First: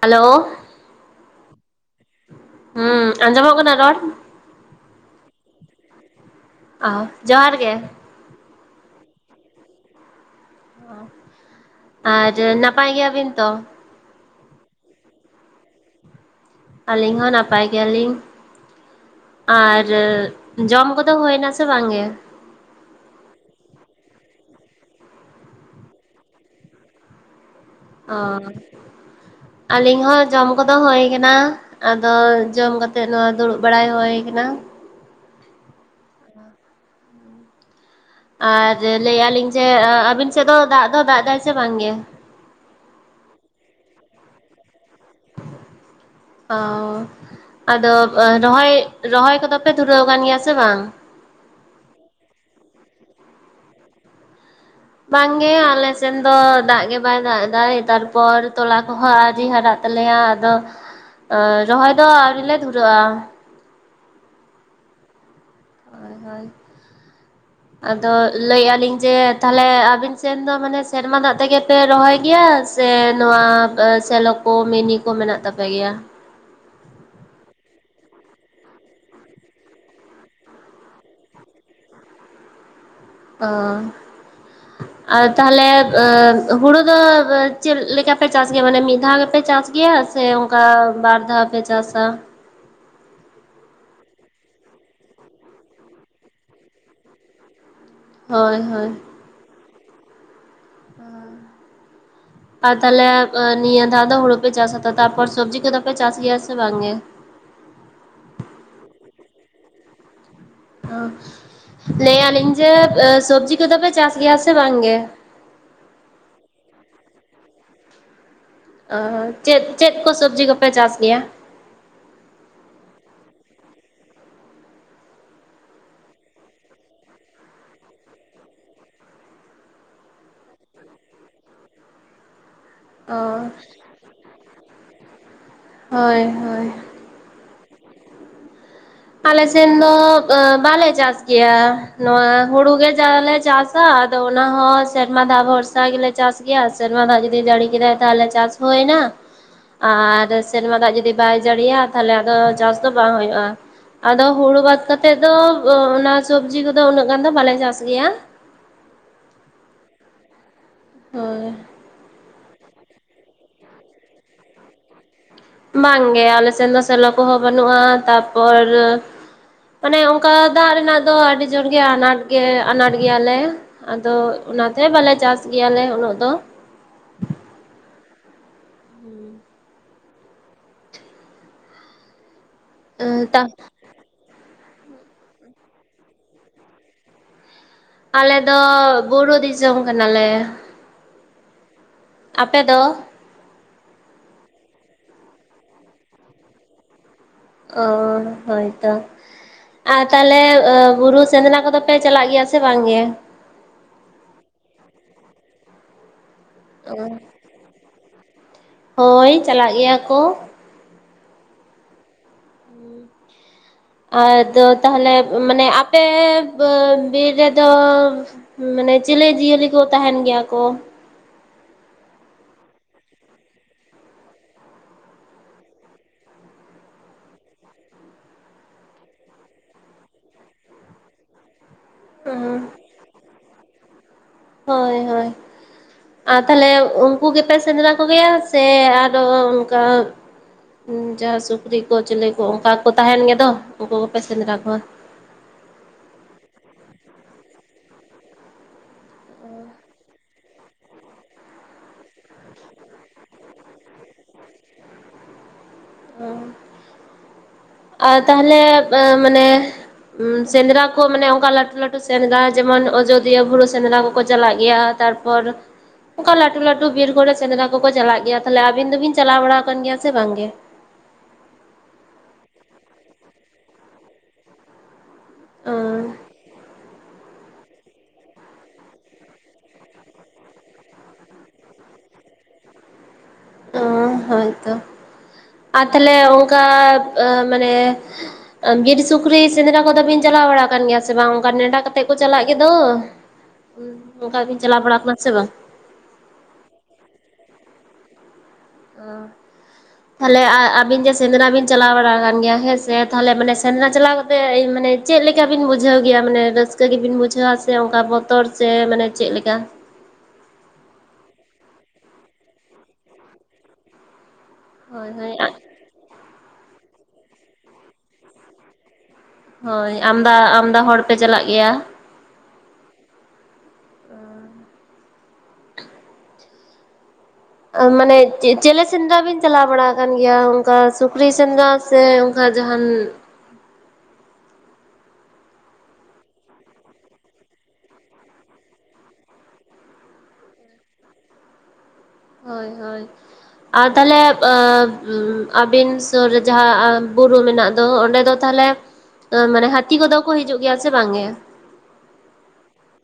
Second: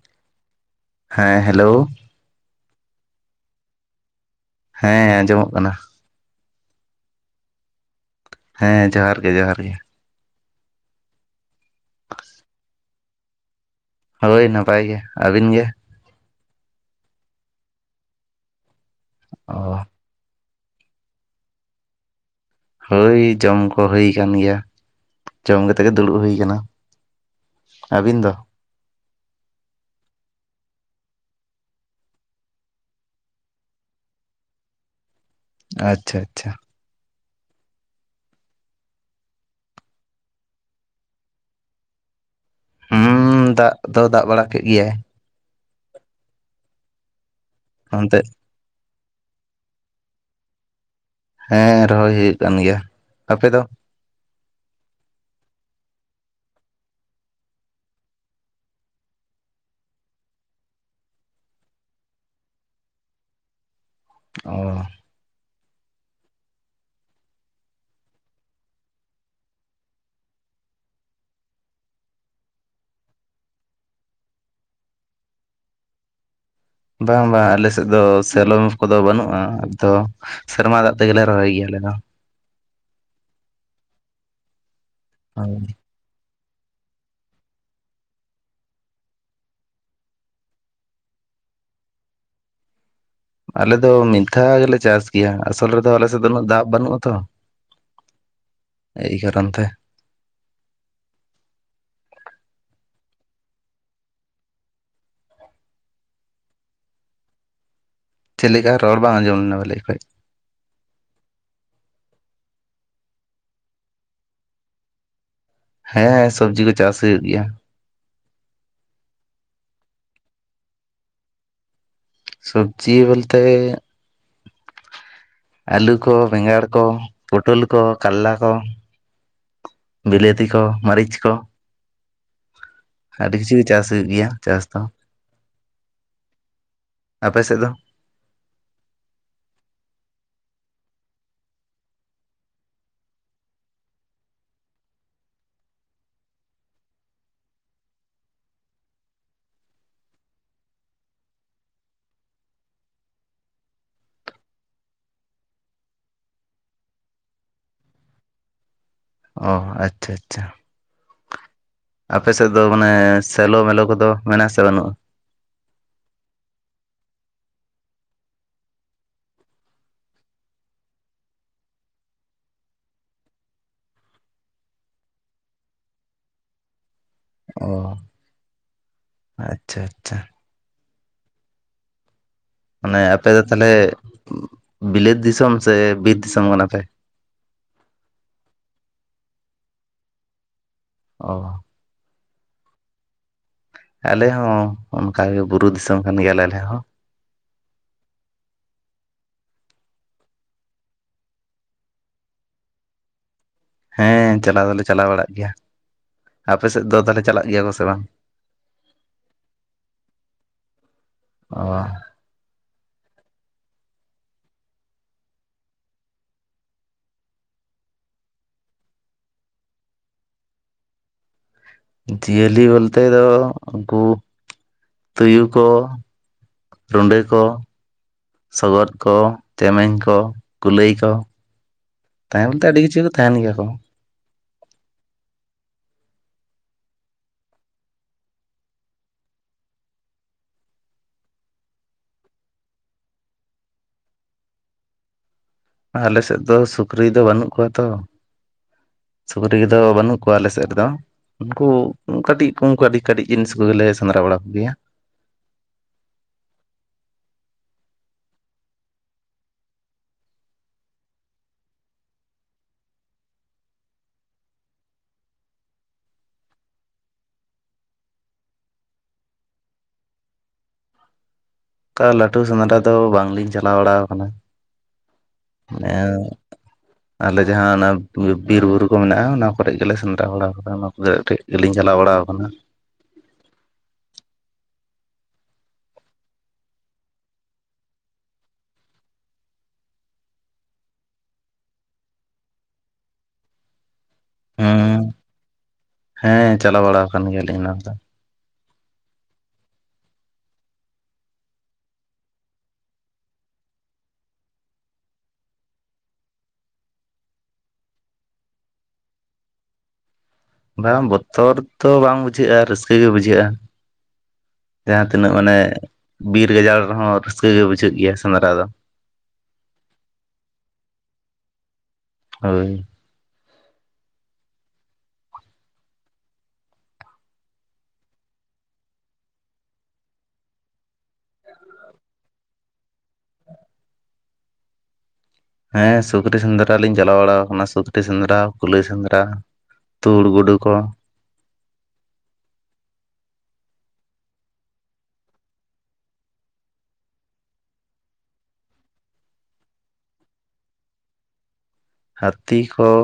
Hello ᱦᱮᱸ hello ᱦᱩᱸ ᱟᱸᱡᱚᱢᱚᱜ ᱠᱟᱱᱟ ᱨᱚᱲ ᱦᱮᱸ ᱟᱸᱡᱚᱢᱚᱜ ᱠᱟᱱᱟ᱾ ᱚᱦᱚ ᱡᱚᱦᱟᱨ ᱜᱮ ᱦᱮᱸ ᱡᱚᱦᱟᱨ ᱜᱮ ᱡᱚᱦᱟᱨ ᱜᱮ ᱚᱸ ᱟᱨ ᱱᱟᱯᱟᱭ ᱜᱮᱭᱟᱵᱤᱱ ᱛᱚ ᱦᱟᱹᱭ ᱱᱟᱯᱟᱭ ᱜᱮ ᱟᱵᱤᱱ ᱜᱮ ᱟᱞᱤᱧ ᱦᱚᱸ ᱱᱟᱯᱟᱭ ᱜᱮᱭᱟᱞᱤᱧ ᱚ ᱟᱻᱨᱟᱹᱜ ᱡᱚᱢ ᱠᱚᱫᱚ ᱦᱳᱭᱱᱟ ᱥᱮ ᱵᱟᱝᱜᱮ ᱦᱳᱭ ᱡᱚᱢ ᱠᱚ ᱦᱩᱭ ᱟᱠᱟᱱ ᱜᱮᱭᱟ ᱡᱚᱢ ᱠᱟᱛᱮ ᱜᱮ ᱫᱩᱲᱩᱵ ᱦᱩᱭ ᱠᱟᱱᱟ᱾ ᱟᱹᱵᱤᱱ ᱚᱻ [inaudible] ᱟᱹᱞᱤᱧ ᱦᱚᱸ ᱡᱚᱢ ᱠᱚ ᱫᱚ ᱦᱳᱭ ᱟᱠᱟᱱᱟ ᱾ ᱟᱫᱚ ᱡᱚᱢ ᱠᱟᱛᱮᱫ ᱱᱠᱚᱣ ᱫᱩᱲᱩᱵ ᱵᱟᱲᱟᱭ ᱦᱩᱭ ᱟᱠᱟᱱᱟ ᱾ ᱟᱪᱪᱷᱟ ᱟᱪᱪᱷᱟ ᱟᱨ ᱞᱟᱹᱭ ᱮᱭᱟ ᱞᱤᱧ ᱡᱮ ᱟᱹᱵᱤᱱ ᱥᱮᱫ ᱫᱚ ᱫᱟᱜ ᱫᱚ ᱫᱟᱜ ᱮᱫᱟᱭ ᱥᱮ ᱵᱟᱝ ᱜᱮ? ᱦᱩᱸ ᱫᱟᱜ ᱫᱚ ᱫᱟᱜ ᱵᱟᱲᱟ ᱠᱮᱫ ᱜᱮᱭᱟᱭ ᱚᱸ ᱟᱫᱚ ᱚᱱᱛᱮ ᱨᱚᱦᱚᱭ ᱨᱚᱦᱚᱭ ᱠᱚᱫᱚ ᱯᱮ ᱫᱷᱩᱨᱟᱹᱣ ᱟᱠᱟᱱ ᱜᱮᱭᱟ ᱥᱮ ᱵᱟᱝ? ᱦᱮᱸ ᱨᱚᱦᱚᱭ ᱦᱩᱭᱩᱜ ᱠᱟᱱ ᱜᱮᱭᱟ ᱟᱯᱮ ᱫᱚ? ᱵᱟᱝᱜᱮ ᱟᱞᱮ ᱥᱮᱱ ᱫᱚ ᱫᱟᱜ ᱜᱮ ᱵᱟᱭ ᱫᱟᱜ ᱮᱫᱟ ᱛᱟᱨᱯᱚᱨ ᱛᱚᱞᱟ ᱠᱚᱦᱚᱸ ᱟᱹᱣᱨᱤ ᱦᱟᱨᱟᱜ ᱛᱟᱞᱮᱭᱟ ᱟᱫᱚ ᱨᱚᱦᱚᱭ ᱫᱚ ᱟᱹᱣᱨᱤ ᱞᱮ ᱫᱷᱩᱨᱟᱹᱜᱼᱟ᱾ ᱚᱸ ᱦᱳᱭ ᱦᱳᱭ [inaudible] ᱟᱫᱚ ᱞᱟᱹᱭ ᱮᱭᱟ ᱞᱤᱧ ᱡᱮ ᱛᱟᱦᱞᱮ ᱟᱵᱤᱱ ᱥᱮᱱ ᱫᱚ ᱢᱟᱱᱮ ᱥᱮᱨᱢᱟ ᱫᱟᱜ ᱛᱮᱜᱮᱯᱮ ᱨᱚᱦᱚᱭ ᱜᱮᱭᱟ? ᱥᱮ ᱱᱚᱣᱟ ᱥᱮᱞᱚ ᱠᱚ ᱢᱤᱱᱤ ᱠᱚ ᱢᱮᱱᱟᱜ ᱛᱟᱯᱮᱜ ᱜᱮᱭᱟ? ᱵᱟᱝ ᱵᱟᱝ ᱟᱞᱮ ᱥᱮᱫ ᱫᱚ ᱥᱮᱞᱚ ᱠᱚᱫᱚ ᱵᱟᱹᱱᱩᱜᱼᱟ ᱟᱫᱚ ᱥᱮᱨᱢᱟ ᱫᱟᱜ ᱛᱮ ᱜᱮ ᱞᱮ ᱨᱚᱦᱚᱭ ᱜᱮᱭᱟ ᱟᱞᱮ ᱫᱚ ᱚᱸ ᱟᱨ ᱛᱟᱦᱚᱞᱮ ᱦᱩᱲᱩ ᱫᱚ ᱪᱮᱫ ᱞᱮᱠᱟ ᱯᱮ ᱪᱟᱥ ᱜᱮᱭᱟ ᱢᱟᱱᱮ ᱢᱤᱫ ᱫᱷᱟᱣ ᱜᱮᱯᱮ ᱪᱟᱥ ᱜᱮᱭᱟ ᱥᱮ ᱚᱱᱠᱟ ᱵᱟᱨ ᱫᱷᱟᱣ ᱯᱮ ᱪᱟᱥᱟ ᱟᱞᱮ ᱫᱚ ᱢᱤᱫ ᱫᱷᱟᱣ ᱜᱮᱞᱮ ᱪᱟᱥ ᱜᱮᱭᱟ ᱟᱥᱚᱞ ᱨᱮᱫᱚ ᱟᱞᱮᱥᱮᱫ ᱫᱚ ᱩᱱᱟᱹᱜ ᱫᱟᱜ ᱵᱟᱹᱱᱩᱜᱼᱟ ᱛᱚ ᱦᱳᱭ ᱦᱳᱭ ᱮᱭ ᱠᱠᱨᱚᱱ ᱛᱮ᱾ [inaudible] ᱟᱨ ᱛᱟᱦᱞᱮ ᱮ ᱱᱤᱭᱟᱹ ᱫᱷᱟᱣ ᱫᱚ ᱦᱩᱲᱩ ᱯᱮ ᱪᱟᱥ ᱟᱛᱚ ᱛᱟᱯᱚᱨ ᱥᱚᱵᱽᱡᱤ ᱠᱚᱫᱚ ᱯᱮ ᱪᱟᱥ ᱜᱮᱭᱟ ᱥᱮ ᱵᱟᱝᱜᱮ? ᱪᱮᱫ ᱞᱮᱠᱟ ᱨᱚᱲ ᱵᱟᱝ ᱟᱸᱡᱚᱢ ᱞᱮᱱᱟ ᱵᱷᱞᱮ ᱚᱠᱚᱡ? ᱚ ᱞᱟᱹᱭᱮᱟᱞᱤᱧ ᱡᱮ ᱮ ᱥᱚᱵᱡᱽᱤ ᱠᱚᱫᱚ ᱯᱮ ᱪᱟᱥ ᱜᱮᱭᱟ ᱥᱮ ᱵᱟᱝ ᱜᱮ? ᱦᱮᱸ ᱥᱚᱵᱽᱡᱤ ᱠᱚ ᱪᱟᱥ ᱦᱩᱭᱩᱜ ᱜᱮᱭᱟ᱾ ᱚ ᱪᱮᱫ ᱪᱮᱫ ᱠᱚ ᱥᱚᱵᱡᱤ ᱠᱚᱯᱮ ᱪᱟᱥ ᱜᱮᱭᱟ? ᱥᱚᱵᱡᱤ ᱵᱚᱞᱛᱮ ᱟᱹᱞᱩ ᱠᱚ ᱵᱮᱸᱜᱟᱲ ᱠᱚ ᱯᱳᱴᱳᱞ ᱠᱚ ᱠᱟᱞᱞᱟ ᱠᱚ᱾ ᱵᱤᱞᱟᱹᱛᱤ ᱠᱚ ᱢᱟᱹᱨᱤᱪ ᱠᱚ᱾ ᱟᱹᱰᱤ ᱚ ᱠᱤᱪᱷᱩ ᱜᱮ ᱪᱟᱥ ᱦᱩᱭᱩᱜ ᱜᱮᱭᱟ ᱪᱟᱥ ᱫᱚ᱾ ᱦᱳᱭ ᱦᱳᱭ ᱟᱯᱮ ᱥᱮᱫ ᱫᱚ? ᱟᱞᱮ ᱥᱮᱱ ᱫᱚ ᱮᱸ ᱵᱟᱞᱮ ᱪᱟᱥ ᱜᱮᱭᱟ ᱱᱚᱣᱟ ᱦᱩᱲᱩ ᱜᱮ ᱡᱟᱞᱮ ᱪᱟᱥ ᱟ ᱟᱫᱚ ᱚᱱᱟ ᱦᱚᱸ ᱥᱮᱨᱢᱟ ᱫᱟᱜ ᱵᱷᱚᱨᱥᱟ ᱜᱮᱞᱮ ᱪᱟᱥ ᱜᱮᱭᱟ ᱥᱮᱨᱢᱟ ᱫᱟᱜ ᱡᱩᱫᱤ ᱡᱟᱹᱲᱤ ᱠᱮᱫᱟᱭ ᱛᱟᱦᱚᱞᱮ ᱪᱟᱥ ᱦᱳᱭᱮᱱᱟ, ᱟᱨ ᱥᱮᱨᱢᱟ ᱫᱟᱜ ᱡᱩᱫᱤ ᱵᱟᱭ ᱡᱟᱹᱲᱤᱭᱟ ᱛᱟᱦᱚᱞᱮ ᱟᱫᱚ ᱪᱟᱥ ᱫᱚ ᱵᱟᱝ ᱦᱩᱭᱩᱜᱼᱟ᱾ ᱟᱫᱚ ᱦᱩᱲᱩ ᱵᱟᱫ ᱠᱟᱛᱮᱫ ᱫᱚ ᱚ ᱚᱱᱟ ᱥᱚᱵᱡᱤ ᱠᱚᱫᱚ ᱩᱱᱟᱹᱜ ᱜᱟᱱ ᱫᱚ ᱵᱟᱞᱮ ᱪᱟᱥ ᱜᱮᱭᱟ᱾ ᱚ ᱟᱪᱪᱷᱟ ᱟᱪᱪᱷᱟ᱾ ᱦᱳᱭ᱾ ᱟᱯᱮ ᱥᱮᱫ ᱫᱚ ᱢᱟᱱᱮ ᱥᱮᱞᱳ ᱢᱮᱞᱳ ᱠᱚᱫᱚ ᱢᱮᱱᱟᱜᱼᱟ ᱥᱮ ᱵᱟᱹᱱᱩᱜᱼᱟ? ᱵᱟᱝᱜᱮ ᱟᱞᱮ ᱥᱮᱱ ᱫᱚ ᱥᱮᱞᱚ ᱠᱚᱦᱚᱸ ᱵᱟᱹᱱᱩᱜᱼᱟ ᱛᱟᱯᱚᱨ ᱢᱟᱱᱮ ᱚᱱᱠᱟ ᱫᱟᱜ ᱨᱮᱱᱟᱜ ᱫᱚ ᱟᱹᱰᱤ ᱡᱳᱨ ᱜᱮ ᱟᱱᱟᱴ ᱜᱮ ᱟᱱᱟᱴ ᱜᱮᱭᱟᱞᱮ᱾ ᱟᱫᱚ ᱚᱱᱟᱛᱮ ᱵᱟᱞᱮ ᱪᱟᱥ ᱜᱮᱭᱟᱞᱮ ᱩᱱᱟᱹᱜ ᱫᱚ᱾ ᱚ ᱟᱪᱪᱷᱟ ᱟᱪᱪᱷᱟ᱾ ᱢᱟᱱᱮ ᱟᱯᱮ ᱫᱚ ᱛᱟ ᱛᱟᱞᱦᱮ ᱵᱤᱞᱟᱹᱛ ᱫᱤᱥᱚᱢ ᱥᱮ ᱵᱤᱨ ᱫᱤᱥᱚᱢ ᱠᱟᱱᱟ ᱯᱮ? ᱟᱞᱮ ᱫᱚ ᱵᱩᱨᱩ ᱫᱤᱥᱚᱢ ᱠᱟᱱᱟᱞᱮ᱾ ᱚ᱾ ᱟᱯᱮ ᱫᱚ? ᱟᱞᱮ ᱦᱚᱸ ᱚᱱᱠᱟ ᱜᱮ ᱵᱩᱨᱩ ᱫᱤᱥᱚᱢ ᱠᱟᱱ ᱜᱮᱭᱟᱞᱮ ᱟᱞᱮ ᱦᱚᱸ᱾ ᱚ ᱦᱳᱭ ᱛᱚ᱾ ᱟᱨ ᱛᱟᱦᱞᱮ ᱮ ᱵᱩᱨᱩ ᱥᱮᱸᱫᱽᱨᱟ ᱠᱚᱫᱚ ᱯᱮ ᱪᱟᱞᱟᱜ ᱜᱮᱭᱟ ᱥᱮ ᱵᱟᱝ ᱜᱮ? ᱦᱮᱸ ᱪᱟᱞᱟᱣ ᱫᱚᱞᱮ ᱪᱟᱞᱟᱣ ᱵᱟᱲᱟᱜ ᱜᱮᱭᱟ᱾ ᱟᱯᱮ ᱥᱮᱫ ᱫᱚ ᱛᱟᱞᱦᱮ ᱪᱟᱞᱟᱜ ᱜᱮᱭᱟ ᱠᱚ ᱥᱮ ᱵᱟᱝ? ᱦᱳᱭ, ᱪᱟᱞᱟᱜ ᱜᱮᱭᱟ ᱠᱚ᱾ ᱚ᱾ ᱟᱫᱚ ᱛᱟᱦᱚᱞᱮ ᱢᱟᱱᱮ ᱟᱯᱮ ᱵᱟᱹ ᱵᱤᱨ ᱨᱮᱫᱚ ᱢᱟᱱᱮ ᱪᱮᱞᱮ ᱡᱤᱭᱟᱹᱞᱤ ᱠᱚ ᱛᱟᱦᱮᱱ ᱜᱮᱭᱟ ᱠᱚ? ᱡᱤᱭᱟᱹᱞᱤ ᱵᱚᱞᱛᱮ ᱫᱚ ᱩᱱᱠᱩ ᱛᱩᱭᱩ ᱠᱚ, ᱨᱩᱸᱰᱟᱹ ᱠᱚ, ᱥᱚᱜᱚᱫ ᱠᱚ, ᱪᱮᱢᱮᱧ ᱠᱚ, ᱠᱩᱞᱟᱹᱭ ᱠᱚ᱾ ᱛᱟᱦᱮᱸ ᱵᱚᱞᱛᱮ ᱟᱹᱰᱤ ᱠᱤᱪᱷᱩ ᱠᱚ ᱛᱟᱦᱮᱱ ᱜᱮᱭᱟ ᱠᱚ᱾ ᱦᱳᱭ ᱦᱳᱭ᱾ ᱟᱨ ᱛᱟᱞᱦᱮ ᱩᱱᱠᱩ ᱜᱮᱯᱮ ᱥᱮᱸᱫᱽᱨᱟ ᱠᱚᱜᱮᱭᱟ ᱥᱮ ᱟᱨᱚ ᱚᱱᱠᱟ ᱩᱸ ᱡᱟᱦᱟᱸ ᱥᱩᱠᱨᱤ ᱠᱚ ᱪᱮᱞᱮ ᱠᱚ ᱚᱱᱠᱟ ᱠᱚ ᱛᱟᱦᱮᱱ ᱜᱮᱫᱚ, ᱩᱱᱠᱩ ᱠᱚᱯᱮ ᱥᱮᱸᱫᱽᱨᱟ ᱠᱚᱣᱟ᱾ ᱟᱞᱮ ᱥᱮᱫ ᱫᱚ ᱥᱩᱠᱨᱤ ᱫᱚ ᱵᱟᱹᱱᱩᱜ ᱠᱚᱣᱟ ᱛᱚ᱾ ᱥᱩᱠᱨᱤ ᱫᱚ ᱵᱟᱹᱱᱩᱜ ᱠᱚᱣᱟ ᱟᱞᱮ ᱥᱮᱫ ᱨᱮ ᱫᱚ᱾ ᱩᱱᱠᱩ ᱠᱟᱹᱴᱤᱡ ᱠᱚ ᱠᱟᱹᱴᱤᱡ ᱠᱟᱹᱴᱤᱡ ᱡᱤᱱᱤᱥ ᱠᱚᱜᱮ ᱞᱮ ᱥᱮᱸᱫᱽᱨᱟ ᱵᱟᱲᱟ ᱠᱚᱜᱮᱭᱟ᱾ [unintelligible] ᱟᱨ ᱛᱟᱦᱚᱞᱮ [inaudible] ᱢᱟᱱᱮ ᱩᱸ ᱥᱮᱸᱫᱽᱨᱟ ᱠᱚ ᱢᱟᱱᱮ ᱚᱝᱠᱟ ᱞᱟᱴᱩ ᱞᱟᱴᱩ ᱥᱮᱸᱫᱽᱨᱟ ᱡᱮᱢᱚᱱ ᱚᱡᱚᱫᱤᱭᱟᱹ ᱵᱩᱨᱩ ᱥᱮᱸᱫᱽᱨᱟ ᱠᱚᱠᱚ ᱪᱟᱞᱟᱜ ᱜᱮᱭᱟ, ᱛᱟᱨ ᱯᱚᱨ ᱚᱱᱠᱟ ᱞᱟᱴᱩ ᱞᱟᱹᱴᱩ ᱵᱤᱨ ᱠᱚᱨᱮ ᱥᱮᱸᱫᱽᱨᱟ ᱠᱚᱠᱚ ᱪᱟᱞᱟᱜ ᱜᱮᱭᱟ, ᱛᱟᱦᱞᱮ ᱟᱵᱤᱱ ᱫᱚᱵᱤᱱ ᱪᱟᱞᱟᱣ ᱵᱟᱲᱟ ᱟᱠᱟᱱ ᱜᱮᱭᱟ ᱥᱮ ᱵᱟᱝᱜᱮ? ᱚᱠᱟ ᱞᱟᱹᱴᱩ ᱥᱮᱸᱫᱽᱨᱟ ᱫᱚ ᱵᱟᱝᱞᱤᱧ ᱪᱟᱞᱟᱣ ᱵᱟᱲᱟᱣ ᱟᱠᱟᱱᱟ ᱾ ᱚ [unintelligible] ᱟᱞᱮ ᱡᱟᱦᱟᱸ ᱚᱱᱟ ᱵᱤ ᱵᱤᱨ ᱵᱩᱨᱩ ᱠᱚ ᱢᱮᱱᱟᱜᱼᱟ, ᱚᱱᱟ ᱠᱚᱨᱮᱜ ᱜᱮᱞᱮ ᱥᱮᱸᱫᱽᱨᱟ ᱵᱟᱲᱟ ᱠᱚᱣᱟ, ᱚᱱᱟ ᱠᱚᱨᱮ ᱜᱮᱞᱤᱧ ᱪᱟᱞᱟᱣ ᱵᱟᱲᱟ ᱟᱠᱟᱱᱟ᱾ ᱚ ᱦᱳᱭᱛᱚ ᱟᱨ ᱛᱟᱦᱚᱞᱮ ᱚᱱᱠᱟ ᱟ ᱢᱟᱱᱮ ᱵᱤᱨ ᱥᱩᱠᱨᱤ ᱥᱮᱸᱫᱽᱨᱟ ᱠᱚᱫᱚ ᱵᱤᱱ ᱪᱟᱞᱟᱣ ᱵᱟᱲᱟ ᱟᱠᱟᱱ ᱜᱮᱭᱟ ᱥᱮ ᱵᱟᱝ, ᱚᱱᱠᱟ ᱱᱮᱱᱰᱟ ᱠᱟᱛᱮᱫ ᱠᱚ ᱪᱟᱞᱟᱜ ᱜᱮᱫᱚ? [unintelligible] ᱚᱱᱠᱟ ᱵᱤᱱ ᱪᱟᱞᱟᱣ ᱵᱟᱲᱟ ᱦᱩᱸ ᱟᱠᱟᱱᱟ ᱥᱮ ᱵᱟᱝ? ᱦᱮᱸ ᱪᱟᱞᱟᱣ ᱵᱟᱲᱟ ᱟᱠᱟᱱ ᱜᱮᱭᱟᱞᱤᱧ ᱚᱱᱟ ᱠᱚᱫᱚ᱾ [unintelligible] ᱛᱟᱦᱚᱞᱮ ᱟ ᱟᱵᱤᱱ ᱡᱮ ᱥᱮᱸᱫᱽᱨᱟ ᱵᱤᱱ ᱪᱟᱞᱟᱣ ᱵᱟᱲᱟ ᱟᱠᱟᱱ ᱜᱮᱭᱟ ᱦᱮᱸᱥᱮ, ᱛᱟᱦᱚᱞᱮ ᱢᱟᱱᱮ ᱥᱮᱸᱫᱽᱨᱟ ᱪᱟᱞᱟᱣ ᱠᱟᱛᱮ ᱮ ᱢᱟᱱᱮ ᱪᱮᱫ ᱞᱮᱠᱟ ᱵᱤᱱ ᱵᱩᱡᱷᱟᱹᱣ ᱜᱮᱭᱟ ᱢᱟᱱᱮ ᱨᱟᱹᱥᱠᱟᱹ ᱜᱮᱵᱤᱱ ᱵᱩᱡᱷᱟᱹᱣᱟ ᱥᱮ ᱚᱱᱠᱟ ᱵᱚᱛᱚᱨ ᱥᱮ ᱢᱟᱱᱮ ᱪᱮᱫ ᱞᱮᱠᱟ? ᱵᱟᱝ ᱵᱚᱛᱚᱨ ᱫᱚ ᱵᱟᱝ ᱵᱩᱡᱷᱟᱹᱜ-ᱟ ᱨᱟᱹᱥᱠᱟᱹ ᱜᱮ ᱵᱩᱡᱷᱟᱹᱜ-ᱟ᱾ ᱡᱟᱦᱟᱸ ᱦᱳᱭ ᱦᱳᱭ ᱛᱤᱱᱟᱹᱜ ᱢᱟᱱᱮ ᱵᱤᱨ ᱜᱟᱡᱟᱲ ᱨᱮᱦᱚᱸ ᱨᱟᱹᱥᱠᱟᱹ ᱜᱮ ᱵᱩᱡᱷᱟᱹᱜ ᱜᱮᱭᱟ ᱥᱮᱸᱫᱽᱨᱟ ᱫᱚ᱾ ᱦᱳᱭ ᱟᱢᱫᱟ ᱟᱢᱫᱟ ᱦᱚᱲ ᱯᱮ ᱪᱟᱞᱟᱜ ᱜᱮᱭᱟ? ᱦᱳᱭ, ᱟ ᱢᱟᱱᱮ ᱪᱮ ᱪᱮᱞᱮ ᱥᱮᱸᱫᱽᱨᱟ ᱵᱤᱱ ᱪᱟᱞᱟᱣ ᱵᱟᱲᱟ ᱟᱠᱟᱱ ᱜᱮᱭᱟ ᱚᱱᱠᱟ ᱥᱩᱠᱨᱤ ᱥᱮᱸᱫᱽᱨᱟ? ᱥᱮ ᱚᱱᱠᱟ ᱡᱟᱦᱟᱱ ᱦᱮᱸ ᱥᱩᱠᱨᱤ ᱥᱮᱸᱫᱽᱨᱟ ᱞᱤᱧ ᱪᱟᱞᱟᱣ ᱵᱟᱲᱟᱣ ᱟᱠᱟᱱᱟ ᱥᱩᱠᱨᱤ ᱥᱮᱸᱫᱽᱨᱟ ᱠᱩᱞᱟᱹᱭ ᱥᱮᱸᱫᱽᱨᱟ ᱾ ᱛᱩᱲ ᱜᱩᱰᱩ ᱠᱚ ᱾ ᱦᱳᱭ ᱦᱳᱭ ᱾ ᱟᱨ ᱛᱟᱦᱚᱞᱮ ᱟᱸ ᱩᱸ ᱟᱹᱵᱤᱱ ᱥᱩᱨ ᱨᱮ ᱡᱟᱦᱟᱸ ᱵᱩᱨᱩ ᱢᱮᱱᱟᱜ ᱫᱚ ᱚᱰᱮ ᱫᱚ ᱛᱟᱦᱚᱞᱮ ᱢᱟᱱᱮ ᱦᱟᱹᱛᱤ ᱠᱚᱫᱚ ᱠᱚ ᱦᱤᱡᱩᱜ ᱜᱮᱭᱟ ᱥᱮ ᱵᱟᱝ ᱜᱮ? ᱦᱟᱹᱛᱤ ᱠᱚᱞ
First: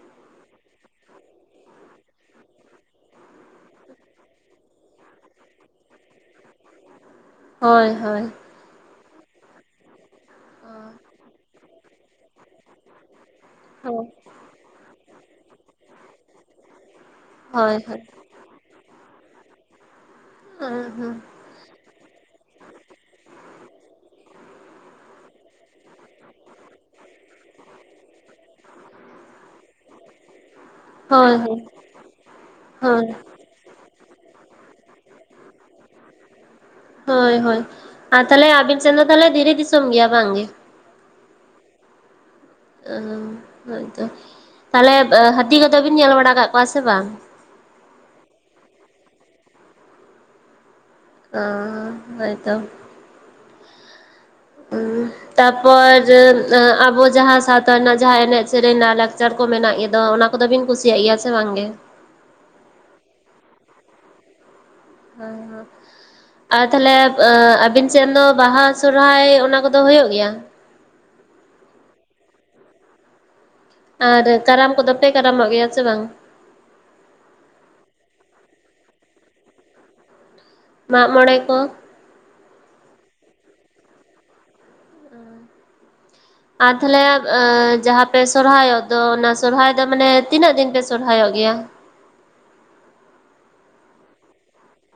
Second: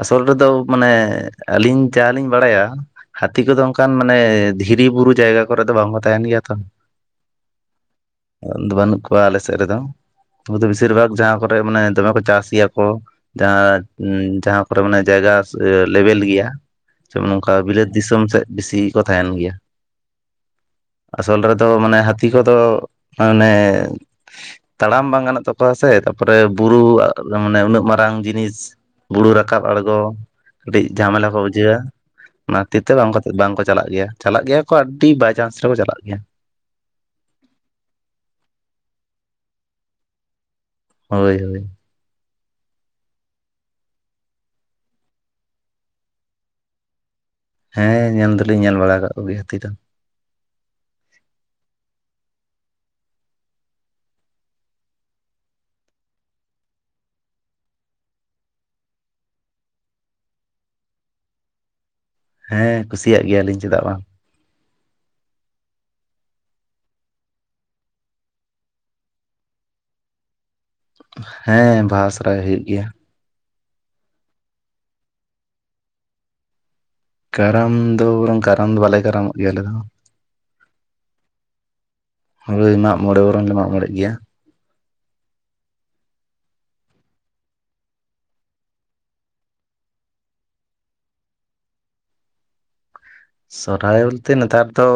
ᱟᱥᱚᱞ ᱨᱮᱫᱚ ᱢᱟᱱᱮ ᱟᱹᱞᱤᱧ ᱡᱟᱦᱟᱸᱞᱤᱧ ᱵᱟᱲᱟᱭᱟ ᱦᱟᱹᱛᱤ ᱠᱚᱫᱚ ᱚᱱᱠᱟᱱ ᱢᱟᱱᱮ ᱫᱷᱤᱨᱤ ᱵᱩᱨᱩ ᱡᱟᱭᱜᱟ ᱠᱚᱨᱮ ᱫᱚ ᱵᱟᱝᱠᱚ ᱛᱟᱦᱮᱸᱱ ᱜᱮᱭᱟ ᱛᱚ ᱾ ᱦᱳᱭ ᱦᱳᱭ ᱾ [unintelligible] ᱵᱟᱹᱱᱩᱜ ᱠᱚᱣᱟ ᱟᱞᱮ ᱥᱮᱫ ᱨᱮᱫᱚ ᱾ᱩᱱᱠᱩ ᱦᱳᱭ ᱦᱳᱭ ᱫᱚ ᱵᱮᱥᱤᱨ ᱵᱷᱟᱜᱽ ᱡᱟᱦᱟᱸ ᱠᱚᱨᱮ ᱢᱟᱱᱮ ᱫᱚᱢᱮ ᱠᱚ ᱪᱟᱥ ᱜᱮᱭᱟ ᱠᱚ ᱡᱟᱦᱟᱸ ᱩᱸ ᱡᱟᱦᱟᱸ ᱠᱚᱨᱮ ᱢᱟᱱᱮ ᱡᱟᱭᱜᱟ ᱞᱮᱵᱮᱞ ᱜᱮᱭᱟ [unintelligible] ᱱᱚᱝᱠᱟ ᱵᱤᱞᱟᱹᱛ ᱦᱳᱭ ᱫᱤᱥᱟᱹᱢ ᱥᱮᱫ ᱵᱮᱥᱤ ᱠᱚ ᱛᱟᱦᱮᱱ ᱜᱮᱭᱟ ᱾ ᱟᱥᱚᱞ ᱨᱮᱫᱚ ᱢᱟᱱᱮ ᱦᱟᱹᱛᱤ ᱠᱚᱫᱚ ᱢᱟᱱᱮ ᱛᱟᱲᱟᱢ ᱵᱟᱝ ᱜᱟᱱᱚᱜ ᱛᱟᱠᱚᱣᱟ ᱥᱮ ᱛᱟᱯᱚᱨᱮ ᱵᱩᱨᱩ ᱢᱟᱱᱮ ᱩᱱᱟᱹᱜ ᱢᱟᱨᱟᱝ ᱡᱤᱱᱤᱥ ᱵᱩᱨᱩ ᱨᱟᱠᱟᱵ ᱟᱬᱜᱚ ᱠᱟᱹᱴᱤᱡ ᱡᱷᱟᱢᱮᱞᱟ ᱠᱚ ᱦᱳᱭ ᱵᱩᱡᱷᱟᱹᱣᱟ ᱚᱱᱟ ᱠᱷᱟᱛᱤᱨ ᱛᱮ ᱵᱟᱝ ᱦᱳᱭ ᱵᱟᱝᱠᱚ ᱪᱟᱞᱟᱜ ᱜᱮᱭᱟ᱾ ᱪᱟᱞᱟᱜ ᱜᱮᱭᱟ ᱠᱚ ᱟᱹᱰᱤ ᱵᱟᱭ ᱪᱟᱱᱥ ᱨᱮᱠᱚ ᱪᱟᱞᱟᱜ ᱜᱮᱭᱟ᱾ ᱦᱳᱭ ᱦᱳᱭ ᱟᱨ ᱛᱟᱦᱚᱞᱮ ᱟᱵᱤᱱ ᱥᱮᱱ ᱫᱚ ᱛᱟᱦᱚᱞᱮ ᱫᱷᱤᱨᱤ ᱫᱤᱥᱚᱢ ᱜᱮᱭᱟ ᱵᱟᱝᱜᱮ? ᱦᱳᱭ ᱦᱳᱭ᱾ [unintelligible] ᱦᱳᱭᱛᱚ ᱛᱟᱦᱚᱞᱮ ᱦᱟᱹᱛᱤ ᱠᱚᱫᱚ ᱵᱤᱱ ᱧᱮᱞ ᱵᱟᱲᱟ ᱟᱠᱟᱫ ᱠᱚᱣᱟ ᱥᱮ ᱵᱟᱝ? ᱦᱮᱸ ᱧᱮᱞ ᱫᱚᱞᱤᱧ ᱧᱮᱞ ᱵᱟᱲᱟ ᱠᱟᱜ ᱠᱚ ᱜᱮᱭᱟ ᱦᱟᱹᱛᱤ ᱫᱚ ᱾ ᱚᱻ ᱦᱚᱭᱛᱚ, [unintelligible] ᱛᱟᱨᱯᱚᱨ ᱟᱵᱚ ᱡᱟᱦᱟᱸ ᱥᱟᱶᱛᱟ ᱨᱮᱱᱟᱜ ᱡᱟᱦᱟᱸ ᱮᱱᱮᱡ ᱥᱮᱨᱮᱧ ᱨᱮᱱᱟ ᱞᱟᱭᱞᱟᱠᱪᱟᱨ ᱠᱚ ᱢᱮᱱᱟᱜ ᱜᱮᱫᱚ ᱚᱱᱟ ᱠᱚᱫᱚᱵᱤᱱ ᱠᱩᱥᱤᱭᱟᱜ ᱜᱮᱭᱟ ᱥᱮ ᱵᱟᱝᱜᱮ ᱦᱮᱸ ᱠᱩᱥᱤᱭᱟᱜ ᱜᱮᱭᱟᱞᱤᱧ ᱪᱮᱫᱟᱜ ᱵᱟᱝ [unintelligible] ᱟᱨ ᱛᱟᱦᱚᱞᱮ ᱟᱵᱤᱱ ᱥᱮᱱ ᱫᱚ ᱵᱟᱦᱟ ᱥᱚᱨᱦᱟᱭ ᱚᱱᱟ ᱠᱚᱫᱚ ᱦᱩᱭᱩᱜ ᱜᱮᱭᱟ ᱦᱮᱸ ᱵᱟᱦᱟ ᱥᱚᱦᱨᱟᱭ ᱦᱩᱭᱩᱜ ᱜᱮᱭᱟ ᱟᱨ ᱠᱟᱨᱟᱢ ᱠᱚᱫᱚ ᱯᱮ ᱠᱟᱨᱟᱢᱚᱜ ᱜᱮᱭᱟ ᱥᱮ ᱵᱟᱝ ᱠᱟᱨᱟᱢ ᱫᱚ ᱵᱚᱨᱚᱝ ᱠᱟᱨᱟᱢ ᱫᱚ ᱵᱟᱞᱮ ᱠᱟᱨᱟᱢᱚᱜ ᱜᱮᱭᱟ ᱟᱞᱮ ᱫᱚ ᱢᱟᱜ ᱢᱚᱬᱮ ᱠᱚ ᱦᱳ ᱢᱟᱜ ᱢᱚᱬᱮ ᱵᱚᱨᱚᱝ ᱞᱮ ᱢᱟᱜ ᱢᱚᱬᱮ ᱜᱮᱭᱟ ᱟᱨ ᱛᱟᱦᱚᱞᱮ ᱡᱟᱦᱟᱸ ᱯᱮ ᱥᱚᱨᱦᱟᱭᱚᱜ ᱫᱚ ᱚᱱᱟ ᱥᱚᱨᱦᱟᱭ ᱫᱚ ᱢᱟᱱᱮ ᱛᱤᱱᱟᱹᱜ ᱫᱤᱱ ᱯᱮ ᱥᱚᱨᱦᱟᱭᱚᱜ ᱜᱮᱭᱟ ᱥᱚᱨᱚᱦᱟᱭ ᱵᱚᱞᱛᱮ ᱱᱮᱛᱟᱨ ᱫᱚ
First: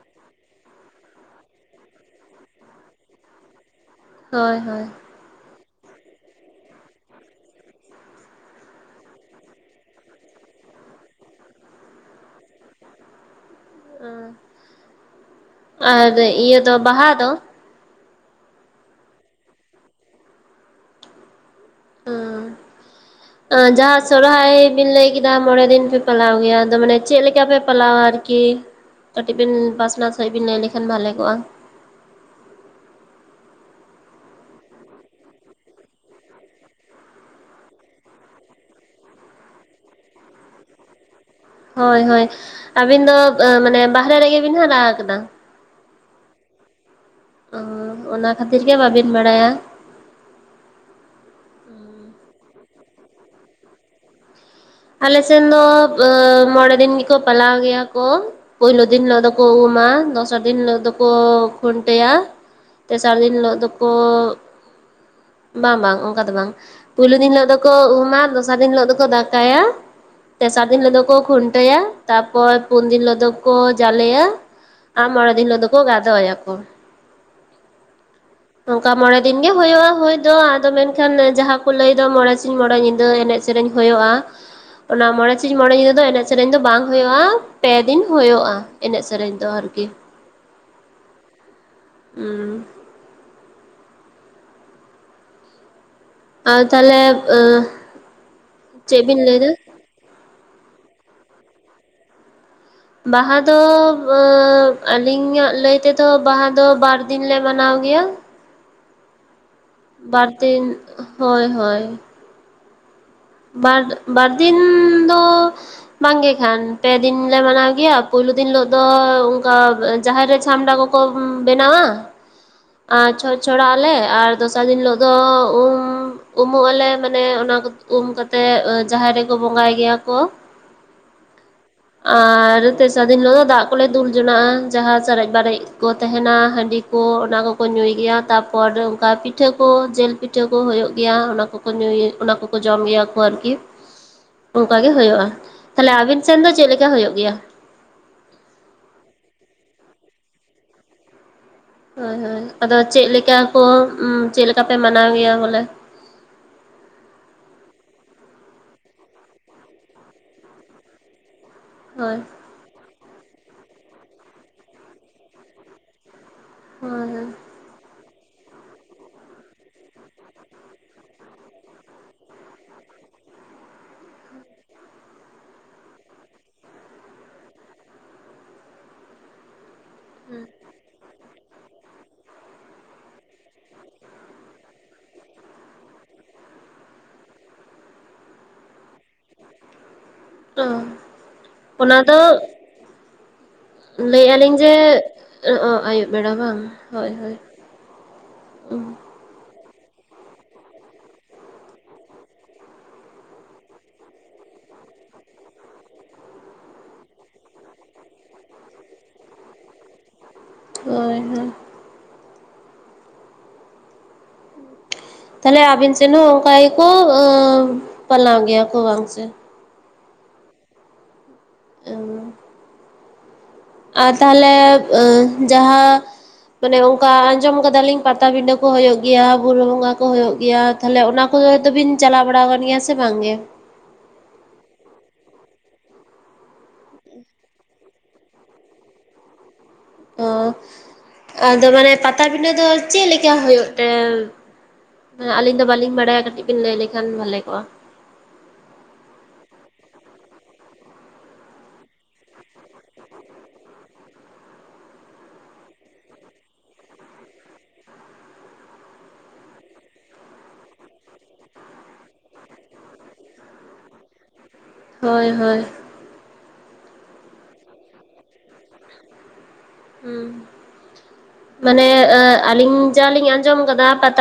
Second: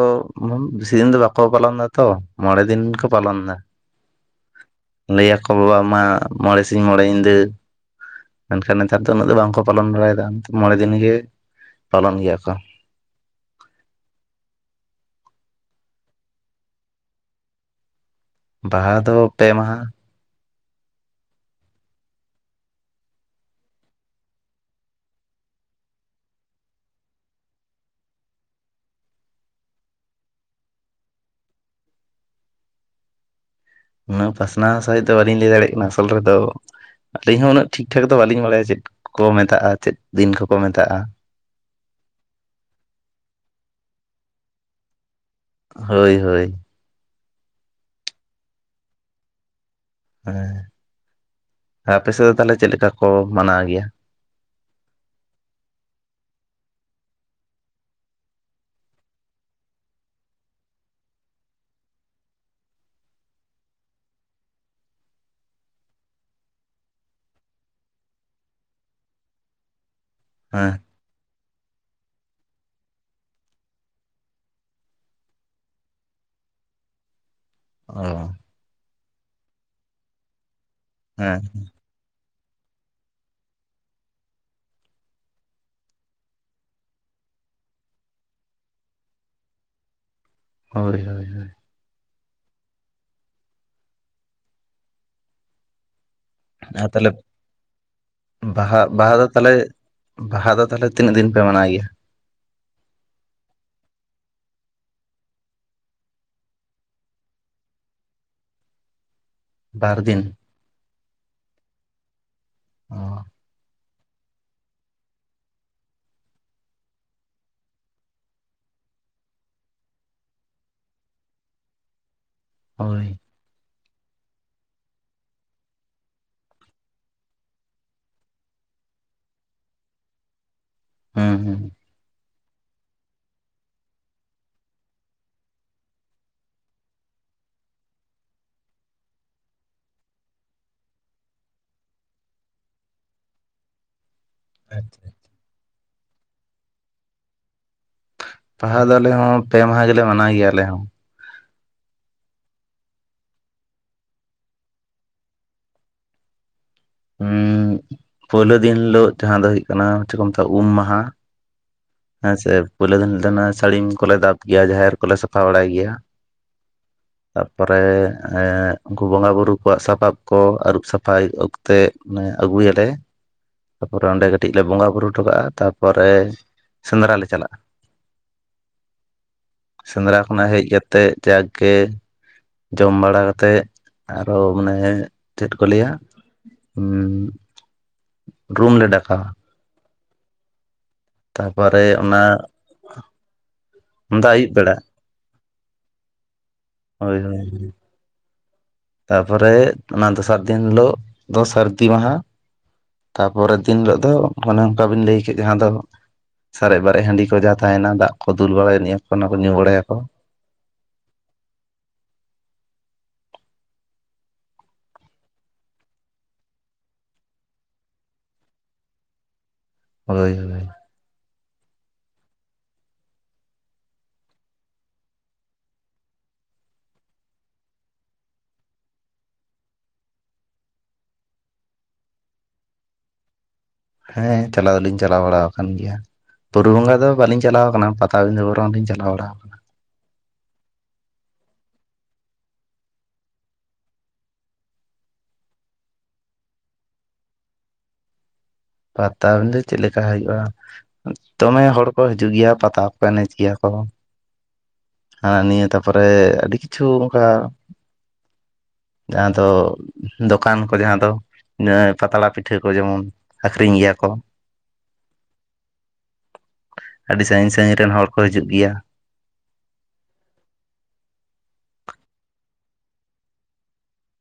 ᱵᱮᱥᱤ ᱫᱤᱱ ᱫᱚ ᱵᱟᱠᱚ ᱯᱟᱞᱚᱱ ᱮᱫᱟᱛᱚ ᱢᱚᱬᱮ ᱫᱤᱱ ᱠᱚ ᱯᱟᱞᱚᱱ ᱮᱫᱟ ᱦᱳᱭ ᱦᱳᱭ ᱞᱟᱹ ᱟᱠᱚ ᱵᱟᱵᱟ ᱢᱟ ᱢᱚᱬᱮ ᱥᱤᱧ ᱢᱚᱬᱮ ᱧᱤᱫᱟᱹ ᱢᱮᱱᱠᱷᱟᱱ ᱱᱮᱛᱟᱨ ᱫᱚ ᱩᱱᱟᱹᱜ ᱫᱚ ᱵᱟᱝᱠᱚ ᱯᱟᱞᱚᱱ ᱵᱟᱲᱟᱭᱮᱫᱟ ᱢᱚᱬᱮ ᱫᱤᱱ ᱜᱮ ᱯᱟᱞᱚᱱ ᱜᱮᱭᱟ ᱠᱚ ᱚᱸ ᱟᱨ ᱤᱭᱟᱹ ᱫᱚ ᱵᱟᱦᱟ ᱫᱚ? ᱵᱟᱦᱟ ᱫᱚ ᱯᱮ ᱢᱟᱦᱟ [inaudible] ᱡᱟᱦᱟᱸ ᱥᱚᱨᱦᱟᱭ ᱵᱤᱱ ᱞᱟᱹᱭ ᱠᱮᱫᱟ ᱢᱚᱬᱮ ᱫᱤᱱ ᱯᱮ ᱯᱟᱞᱟᱣ ᱜᱮᱭᱟ ᱟᱫᱚ ᱢᱟᱱᱮ ᱪᱮᱫ ᱞᱮᱠᱟ ᱯᱮ ᱯᱟᱞᱟᱣᱟ ᱟᱨᱠᱤ ᱠᱟᱹᱴᱤᱡ ᱵᱮᱤᱱ ᱯᱟᱥᱱᱟᱣ ᱥᱟᱺᱦᱤᱡ ᱵᱤᱱ ᱞᱟᱹᱭ ᱞᱮᱠᱷᱟᱱ ᱵᱷᱟᱞᱮ ᱠᱚᱜᱼᱟ᱾ ᱩᱱᱟᱹᱜ ᱯᱟᱥᱱᱟ ᱥᱟᱦᱤᱡ ᱫᱚ ᱵᱟᱞᱤᱧ ᱞᱟᱹᱭ ᱫᱟᱲᱮᱭᱟᱜ ᱠᱟᱱᱟ ᱟᱫᱚᱞ ᱨᱮ ᱫᱚ ᱟᱹᱞᱤᱧ ᱦᱚᱸ ᱩᱱᱟᱹᱜ ᱴᱷᱤᱠ ᱴᱷᱟᱠ ᱫᱚ ᱵᱟᱹᱞᱤᱧ ᱵᱟᱲᱟᱭᱟ ᱪᱮᱫ ᱠᱚ ᱢᱮᱛᱟᱜᱼᱟ ᱪᱮᱫ ᱫᱤᱱ ᱠᱚᱠᱚ ᱢᱮᱛᱟᱜᱼᱟ᱾ ᱦᱳᱭ ᱦᱳᱭ ᱟᱹᱵᱤᱱ ᱫᱚ ᱢᱟᱱᱮ ᱵᱟᱦᱨᱮ ᱨᱮᱜᱮ ᱵᱤᱱ ᱦᱟᱨᱟ ᱟᱠᱟᱫᱟ᱾ ᱦᱳᱭ ᱦᱳᱭ ᱚᱸ ᱚᱱᱟ ᱠᱷᱟᱹᱛᱤᱨ ᱜᱮ ᱵᱟᱹᱵᱤᱱ ᱵᱟᱲᱟᱭᱟ ᱦᱮᱸ ᱟᱯᱮ ᱥᱮᱫ ᱫᱚ ᱛᱟᱦᱚᱞᱮ ᱪᱮᱫ ᱞᱮᱠᱟ ᱠᱚ ᱢᱟᱱᱟᱣ ᱜᱮᱭᱟ ᱟᱞᱮᱥᱮᱱ ᱫᱚ ᱢᱚᱬᱮ ᱫᱤᱱ ᱜᱮᱠᱚ ᱯᱟᱞᱟᱣ ᱜᱮᱭᱟ ᱠᱚ ᱯᱩᱭᱞᱩ ᱫᱤᱱ ᱦᱤᱞᱳᱜ ᱫᱚᱠᱚ ᱩᱢᱟ ᱫᱚᱥᱟᱨ ᱫᱤᱱ ᱦᱤᱞᱳᱜ ᱫᱚᱠᱚ ᱠᱷᱩᱱᱴᱟᱹᱭᱟ ᱛᱮᱥᱟᱨ ᱫᱤᱱ ᱦᱤᱞᱳᱜ ᱫᱚᱠᱚ ᱵᱟᱝ ᱵᱟᱝ ᱚᱱᱠᱟ ᱫᱚ ᱵᱟᱝ ᱯᱩᱭᱞᱩ ᱫᱤᱱ ᱦᱤᱞᱳ ᱫᱚᱠᱚ ᱩᱢᱟ ᱟᱨ ᱫᱚᱥᱟᱨ ᱫᱤᱱ ᱦᱤᱞᱚᱜ ᱫᱚᱠᱚ ᱫᱟᱜ ᱠᱟᱭᱟ ᱛᱮᱥᱟᱨ ᱦᱮᱸ ᱫᱤᱱ ᱦᱤᱞᱚᱜ ᱫᱚ ᱠᱚ ᱠᱷᱩᱱᱴᱟᱹᱭᱟ ᱛᱟᱯᱚᱨ ᱯᱩᱱ ᱫᱤᱱ ᱦᱤᱞᱳᱜ ᱫᱚᱠᱚ ᱡᱟᱞᱮᱭᱟ ᱟᱨ ᱢᱚᱬᱮ ᱫᱤᱱ ᱦᱤᱞᱳ ᱫᱚᱠᱚ ᱜᱟᱫᱚᱭᱟ ᱠᱚ ᱚᱸ ᱚᱱᱠᱟ ᱢᱚᱲ ᱫᱤᱱᱜᱤ ᱦᱩᱭᱩᱜᱼᱟ ᱦᱳᱭ ᱫᱚ ᱟᱫᱚ ᱢᱮᱱᱠᱷᱟᱱ ᱦᱮᱸ ᱡᱟᱦᱟᱸᱠᱚ ᱞᱟᱹᱭ ᱫᱚ ᱢᱚᱬᱮ ᱥᱤᱝ ᱢᱚᱬᱮ ᱧᱤᱫᱟᱹ ᱮᱱᱮᱡ ᱥᱮᱨᱮᱧ ᱦᱩᱭᱩᱜᱼᱟ᱾ ᱚᱱᱟ ᱢᱚᱬᱮ ᱥᱤᱝ ᱢᱚᱬᱮ ᱧᱤᱫᱟᱹ ᱫᱚ ᱮᱱᱮᱡ ᱥᱮᱨᱮᱧ ᱫᱚ ᱵᱟᱝ ᱦᱩᱭᱩᱜᱼᱟ ᱯᱮ ᱫᱤᱱ ᱦᱩᱭᱩᱜᱼᱟ ᱮᱱᱮᱡ ᱥᱮᱨᱮᱧ ᱫᱚ ᱟᱨᱠᱤ ᱦᱳᱭ ᱦᱳᱭ ᱦᱳᱭ [unintelligible] ᱟᱨ ᱛᱟᱦᱚᱞᱮ ᱵᱟᱦᱟ ᱪᱮᱫ ᱵᱟᱦᱟ ᱵᱤᱱ ᱫᱚ ᱞᱟᱹᱭᱫᱟ ᱛᱟᱦᱚᱞᱮ ᱵᱟᱦᱟ ᱫᱚ ᱛᱟᱦᱚᱞᱮ ᱛᱤᱱᱟᱹᱜ ᱫᱤᱱ ᱯᱮ ᱢᱟᱱᱟᱣ ᱜᱮᱭᱟ ᱵᱟᱦᱟ ᱫᱚ ᱟᱞᱤᱧᱟᱜ ᱞᱟᱹᱭ ᱛᱮᱫᱚ ᱵᱟᱦᱟ ᱫᱚ ᱵᱟᱨᱫᱤᱱᱞᱮ ᱢᱟᱱᱟᱣ ᱜᱮᱭᱟ ᱵᱟᱨ ᱫᱤᱱ ᱦᱳᱭ ᱦᱳᱭ ᱚ ᱵᱟᱨ ᱵᱟᱨᱫᱤᱱ ᱫᱚ ᱵᱟᱝᱜᱮ ᱠᱷᱟᱱ ᱯᱮ ᱫᱤᱱ ᱞᱮ ᱢᱟᱱᱟᱣ ᱜᱮᱭᱟ ᱯᱩᱭᱞᱩ ᱫᱤᱱ ᱦᱤᱞᱳ ᱫᱚ ᱚᱱᱠᱟ ᱡᱟᱦᱮᱨ ᱨᱮ ᱪᱷᱟᱢᱰᱟ ᱠᱚ ᱠᱚ ᱵᱮᱱᱟᱣᱟ [unintelligible] ᱟ ᱪᱷᱚᱧ ᱪᱷᱚᱲᱟᱜ ᱟᱞᱮ ᱟᱨ ᱫᱚᱥᱟᱨ ᱫᱤᱱ ᱦᱤᱞᱳᱜ ᱫᱚ ᱩᱢ ᱩᱢᱩᱜ ᱟᱞᱮ ᱢᱟᱱᱮ ᱚᱱᱟ ᱠᱚ᱾ ᱩᱢ ᱠᱟᱛᱮᱜ ᱡᱟᱦᱮᱨ ᱨᱮᱠᱚ ᱵᱚᱸᱜᱟᱭ ᱜᱮᱭᱟ ᱠᱚ᱾ ᱦᱩᱸ ᱦᱩᱸ ᱟᱨ ᱛᱮᱥᱟᱨ ᱫᱤᱱ ᱦᱤᱞᱳᱜ ᱫᱚ ᱫᱟᱜ ᱠᱚᱞᱮ ᱫᱩᱞ ᱡᱚᱱᱟᱜᱼᱟ ᱡᱟᱦᱟᱸ ᱥᱟᱨᱮᱡ ᱵᱟᱨᱮᱡ ᱠᱚ ᱛᱟᱦᱮᱱᱟ ᱦᱟᱺᱰᱤ᱾ ᱚᱱᱟ ᱠᱚᱠᱚ ᱧᱩᱭ ᱜᱮᱭᱟ ᱛᱟᱯᱚᱨ ᱚᱱᱠᱟ ᱯᱤᱴᱷᱟᱹ ᱠᱚ ᱡᱤᱞ ᱯᱤᱴᱷᱟᱹ ᱠᱚ ᱦᱚ ᱦᱩᱭᱩᱜ ᱜᱮᱭᱟ ᱚᱱᱟ ᱠᱚ᱾ ᱠᱚ ᱧᱩᱭ ᱚᱱᱟ ᱠᱚ᱾ ᱡᱚᱢ ᱜᱮᱭᱟ ᱠᱚ ᱟᱨᱠᱤ ᱚᱱᱠᱟ ᱜᱮ ᱟᱪᱪᱷᱟ ᱦᱩᱭᱩᱜᱼᱟ᱾ ᱛᱟᱦᱞᱮ ᱟᱵᱤᱱ ᱥᱮᱱ ᱫᱚ ᱪᱮᱫ ᱞᱮᱠᱟ ᱦᱩᱭᱩᱜ ᱜᱮᱭᱟ? ᱵᱟᱦᱟ ᱫᱚ ᱟᱞᱮ ᱦᱚᱸ ᱯᱮ ᱢᱟᱦᱟ ᱜᱮᱞᱮ ᱢᱟᱱᱟᱣ ᱜᱮᱭᱟ ᱟᱞᱮ ᱦᱚᱸ᱾ ᱦᱳᱭ ᱦᱳᱭ ᱟᱫᱚ ᱪᱮᱫ ᱞᱮᱠᱟ ᱠᱚ ᱪᱮᱫ ᱞᱮᱠᱟ ᱯᱮ ᱢᱟᱱᱟᱣ ᱜᱮᱭᱟ ᱵᱚᱞᱮ᱾ ᱦᱩᱸ ᱯᱩᱭᱞᱩ ᱫᱤᱱ ᱦᱤᱞᱟᱹᱜ ᱡᱟᱦᱟᱸ ᱫᱚ ᱦᱩᱭᱩᱜ ᱠᱟᱱᱟ ᱪᱮᱫ ᱠᱚ ᱢᱮᱛᱟᱜᱼᱟ ᱩᱢ ᱢᱟᱦᱟ᱾ [unintelligible] ᱦᱮᱸ ᱥᱮ ᱯᱳᱞᱳ ᱫᱤᱱᱤᱞᱳ ᱫᱚ ᱥᱟᱹᱲᱤᱢ ᱠᱚᱞᱮ ᱫᱟᱵ ᱜᱮᱭᱟ ᱡᱟᱦᱮᱨ ᱠᱚᱞᱮ ᱥᱟᱯᱷᱟ ᱵᱟᱲᱟᱭ ᱜᱮᱭᱟ᱾ [unintelligible] ᱛᱟᱯᱚᱨᱮ ᱩᱱᱠᱩ ᱵᱚᱸᱜᱟ ᱵᱳᱩᱨᱩᱳ ᱠᱚᱣᱟᱜ ᱥᱟᱯᱟᱵ ᱠᱚ ᱟᱹᱨᱩᱵ ᱥᱟᱯᱷᱟᱭ᱾ ᱛᱮ ᱚᱱᱮ ᱟᱹᱜᱩᱭᱟᱞᱮ ᱛᱟᱯᱚᱨᱮ ᱚᱸᱰᱮ ᱠᱟᱹᱴᱤᱡ ᱞᱮ ᱵᱚᱸᱜᱟ ᱵᱳᱩᱨᱩ ᱦᱚᱴᱚᱠᱟᱜᱼᱟ ᱛᱟᱯᱚᱨᱮ᱾ ᱥᱮᱸᱫᱽᱨᱟ ᱞᱮ ᱪᱟᱞᱟᱜᱼᱟ ᱥᱮᱸᱫᱽᱨᱟ ᱠᱷᱚᱱᱟᱜ ᱦᱮᱡ ᱠᱟᱛᱮᱫ᱾ ᱛᱮ ᱡᱟᱠᱜᱮ᱾ ᱡᱚᱢ ᱵᱟᱲᱟ ᱠᱟᱛᱮᱛ ᱟᱨᱚ ᱢᱟᱱᱮ ᱪᱮᱫ ᱠᱚ ᱞᱟᱹᱭᱟ᱾ ᱨᱩᱢᱞᱮ ᱰᱟᱠᱟᱣᱟ᱾ [unintelligible] ᱛᱟ ᱯᱚᱨᱮ ᱚᱱᱟ᱾ ᱫᱟ ᱞᱟᱹᱭᱮᱫᱼᱟ ᱟᱹᱭᱩᱵ ᱞᱤᱧ ᱡᱮ ᱵᱮᱲᱟ ᱟᱹᱭᱩᱵ ᱵᱮᱲᱟ ᱵᱟᱝ᱾ ᱦᱳᱭ ᱦᱳᱭ ᱛᱟᱯᱚᱨᱮ ᱚᱱᱟ ᱫᱚᱥᱟᱨ ᱫᱤᱱ ᱦᱤᱞᱚᱜ ᱫᱚ ᱥᱟᱹᱨᱫᱤ ᱢᱟᱦᱟ᱾ ᱛᱟᱨᱯᱚᱨᱮ ᱫᱤᱱ ᱦᱤᱞᱳᱜ ᱫᱚ ᱚᱱᱮ ᱚᱱᱠᱟ ᱵᱤᱱ ᱞᱟᱹᱭ ᱠᱮᱫᱮᱜ ᱡᱟᱦᱟᱸ ᱫᱚ᱾ ᱥᱟᱨᱮᱡ ᱵᱟᱨᱮᱡ ᱦᱟᱺᱰᱤ ᱠᱚ ᱡᱟᱦᱟᱸ ᱛᱟᱦᱮᱱᱟ ᱫᱟᱜ ᱠᱚ ᱫᱩᱞ ᱵᱟᱲᱟᱭ ᱱᱭᱟ ᱠᱚ ᱚᱱᱟ ᱠᱚ ᱧᱩ ᱵᱟᱲᱟᱭᱟ ᱠᱚ᱾ ᱦᱳᱭ ᱦᱳᱭ ᱛᱟᱦᱚᱞᱮ ᱟᱵᱤᱱ ᱥᱮᱱ ᱦᱚᱸ ᱚᱱᱠᱟ ᱜᱮᱠᱚ ᱯᱟᱞᱟᱣ ᱜᱮᱭᱟ ᱠᱚ ᱵᱟᱝ ᱥᱮ᱾ ᱦᱳᱭ ᱦᱳᱭ [unintelligible] ᱟᱨ ᱛᱟᱦᱚᱞᱮ ᱡᱟᱦᱟᱸ᱾ ᱢᱟᱱᱮ ᱚᱱᱠᱟ ᱟᱸᱡᱚᱢ ᱠᱟᱫᱟᱞᱤᱧ ᱯᱟᱴᱟᱵᱤᱸᱰᱟᱹ ᱠᱚ ᱦ ᱦᱩᱭᱩᱜᱭᱳ ᱜᱮᱭᱟ ᱵᱩᱨᱩ ᱵᱚᱸᱜᱟ ᱠᱚ ᱦᱳᱭᱳᱜ ᱜᱮᱭᱟ᱾ ᱛᱟᱦᱚᱞᱮ ᱚᱱᱟ ᱠᱚ ᱫᱚᱵᱤᱱ ᱪᱟᱞᱟᱣ ᱵᱟᱲᱟ ᱟᱠᱟᱱ ᱜᱮᱭᱟ ᱥᱮ ᱵᱟᱝᱜᱮ᱾ ᱦᱮᱸ ᱪᱟᱞᱟᱣ ᱫᱚᱞᱤᱧ ᱪᱟᱞᱟᱣ ᱵᱟᱲᱟ ᱟᱠᱟᱱ ᱜᱮᱭᱟ᱾ ᱵᱩᱨᱩ ᱵᱚᱸᱜᱟ ᱫᱚ ᱵᱟᱟᱹᱞᱤᱧ ᱪᱟᱞᱟᱣ ᱟᱠᱟᱱᱟ ᱯᱟᱛᱟ ᱵᱤᱱᱫᱷᱟ ᱵᱚᱨᱚᱱᱞᱤᱧ ᱪᱟᱞᱟᱣ ᱵᱟᱲ ᱟᱠᱟᱱᱟ᱾ ᱚ ᱟᱫᱚ ᱢᱟᱱᱮ ᱯᱟᱛᱲᱟ ᱵᱤᱸᱫᱷᱟᱹ ᱪᱮᱫ ᱞᱮᱠᱟ ᱦᱩᱭᱩᱜ ᱛᱮ᱾ ᱟᱹᱞᱤᱧ ᱫᱚ ᱵᱟᱹᱞᱤᱧ ᱵᱟᱲᱟᱭᱟ ᱠᱟᱹᱴᱤᱡ ᱵᱤᱱ ᱞᱟᱹᱭ ᱞᱮᱠᱷᱟᱱᱷᱟᱮ ᱵᱦᱟᱞᱮ ᱠᱚᱜᱼᱟ᱾ ᱯᱟᱛᱟ ᱵᱤᱸᱫᱷᱟᱹ ᱪᱮᱫ ᱞᱮᱠᱟ ᱦᱩᱭᱩᱜᱼᱟ᱾ ᱫᱚᱢᱮ ᱦᱚᱲ ᱠᱚ ᱦᱤᱡᱩᱜ ᱜᱮᱭᱟ ᱯᱟᱛᱟ ᱠᱚ ᱮᱱᱮᱡ ᱜᱮᱭᱟ ᱠᱚ᱾ ᱱᱤᱭᱟᱹ ᱛᱟᱨᱯᱚᱨᱮ ᱟᱹᱰᱤ ᱠᱤᱪᱷᱩ ᱚᱱᱠᱟ᱾ ᱡᱟᱦᱟᱸ ᱫᱚ ᱫᱚᱠᱟᱱ ᱠᱚ ᱡᱟᱦᱟᱸ ᱫᱚ ᱯᱟᱛᱲᱟ ᱯᱤᱴᱷᱟᱹ ᱠᱚ ᱡᱮᱢᱚᱱ᱾ ᱟᱠᱷᱨᱤᱧ ᱜᱮᱭᱟ ᱠᱚ᱾ ᱦᱳᱭ ᱦᱳᱭ᱾ ᱟᱹᱰᱤ ᱥᱟᱺᱜᱤᱧ ᱥᱟᱺᱜᱤᱧ ᱨᱮᱱ ᱦᱚᱲ ᱠᱚ ᱦᱤᱡᱩᱜ ᱜᱮᱭᱟ᱾ ᱦᱩᱸ ᱢᱟᱱᱮ ᱟᱹᱜ ᱟᱞᱤᱧ ᱡᱟ ᱞᱤᱧ ᱟᱸᱡᱚᱢ ᱠᱟᱫᱟ ᱯᱟᱛᱟᱼᱼ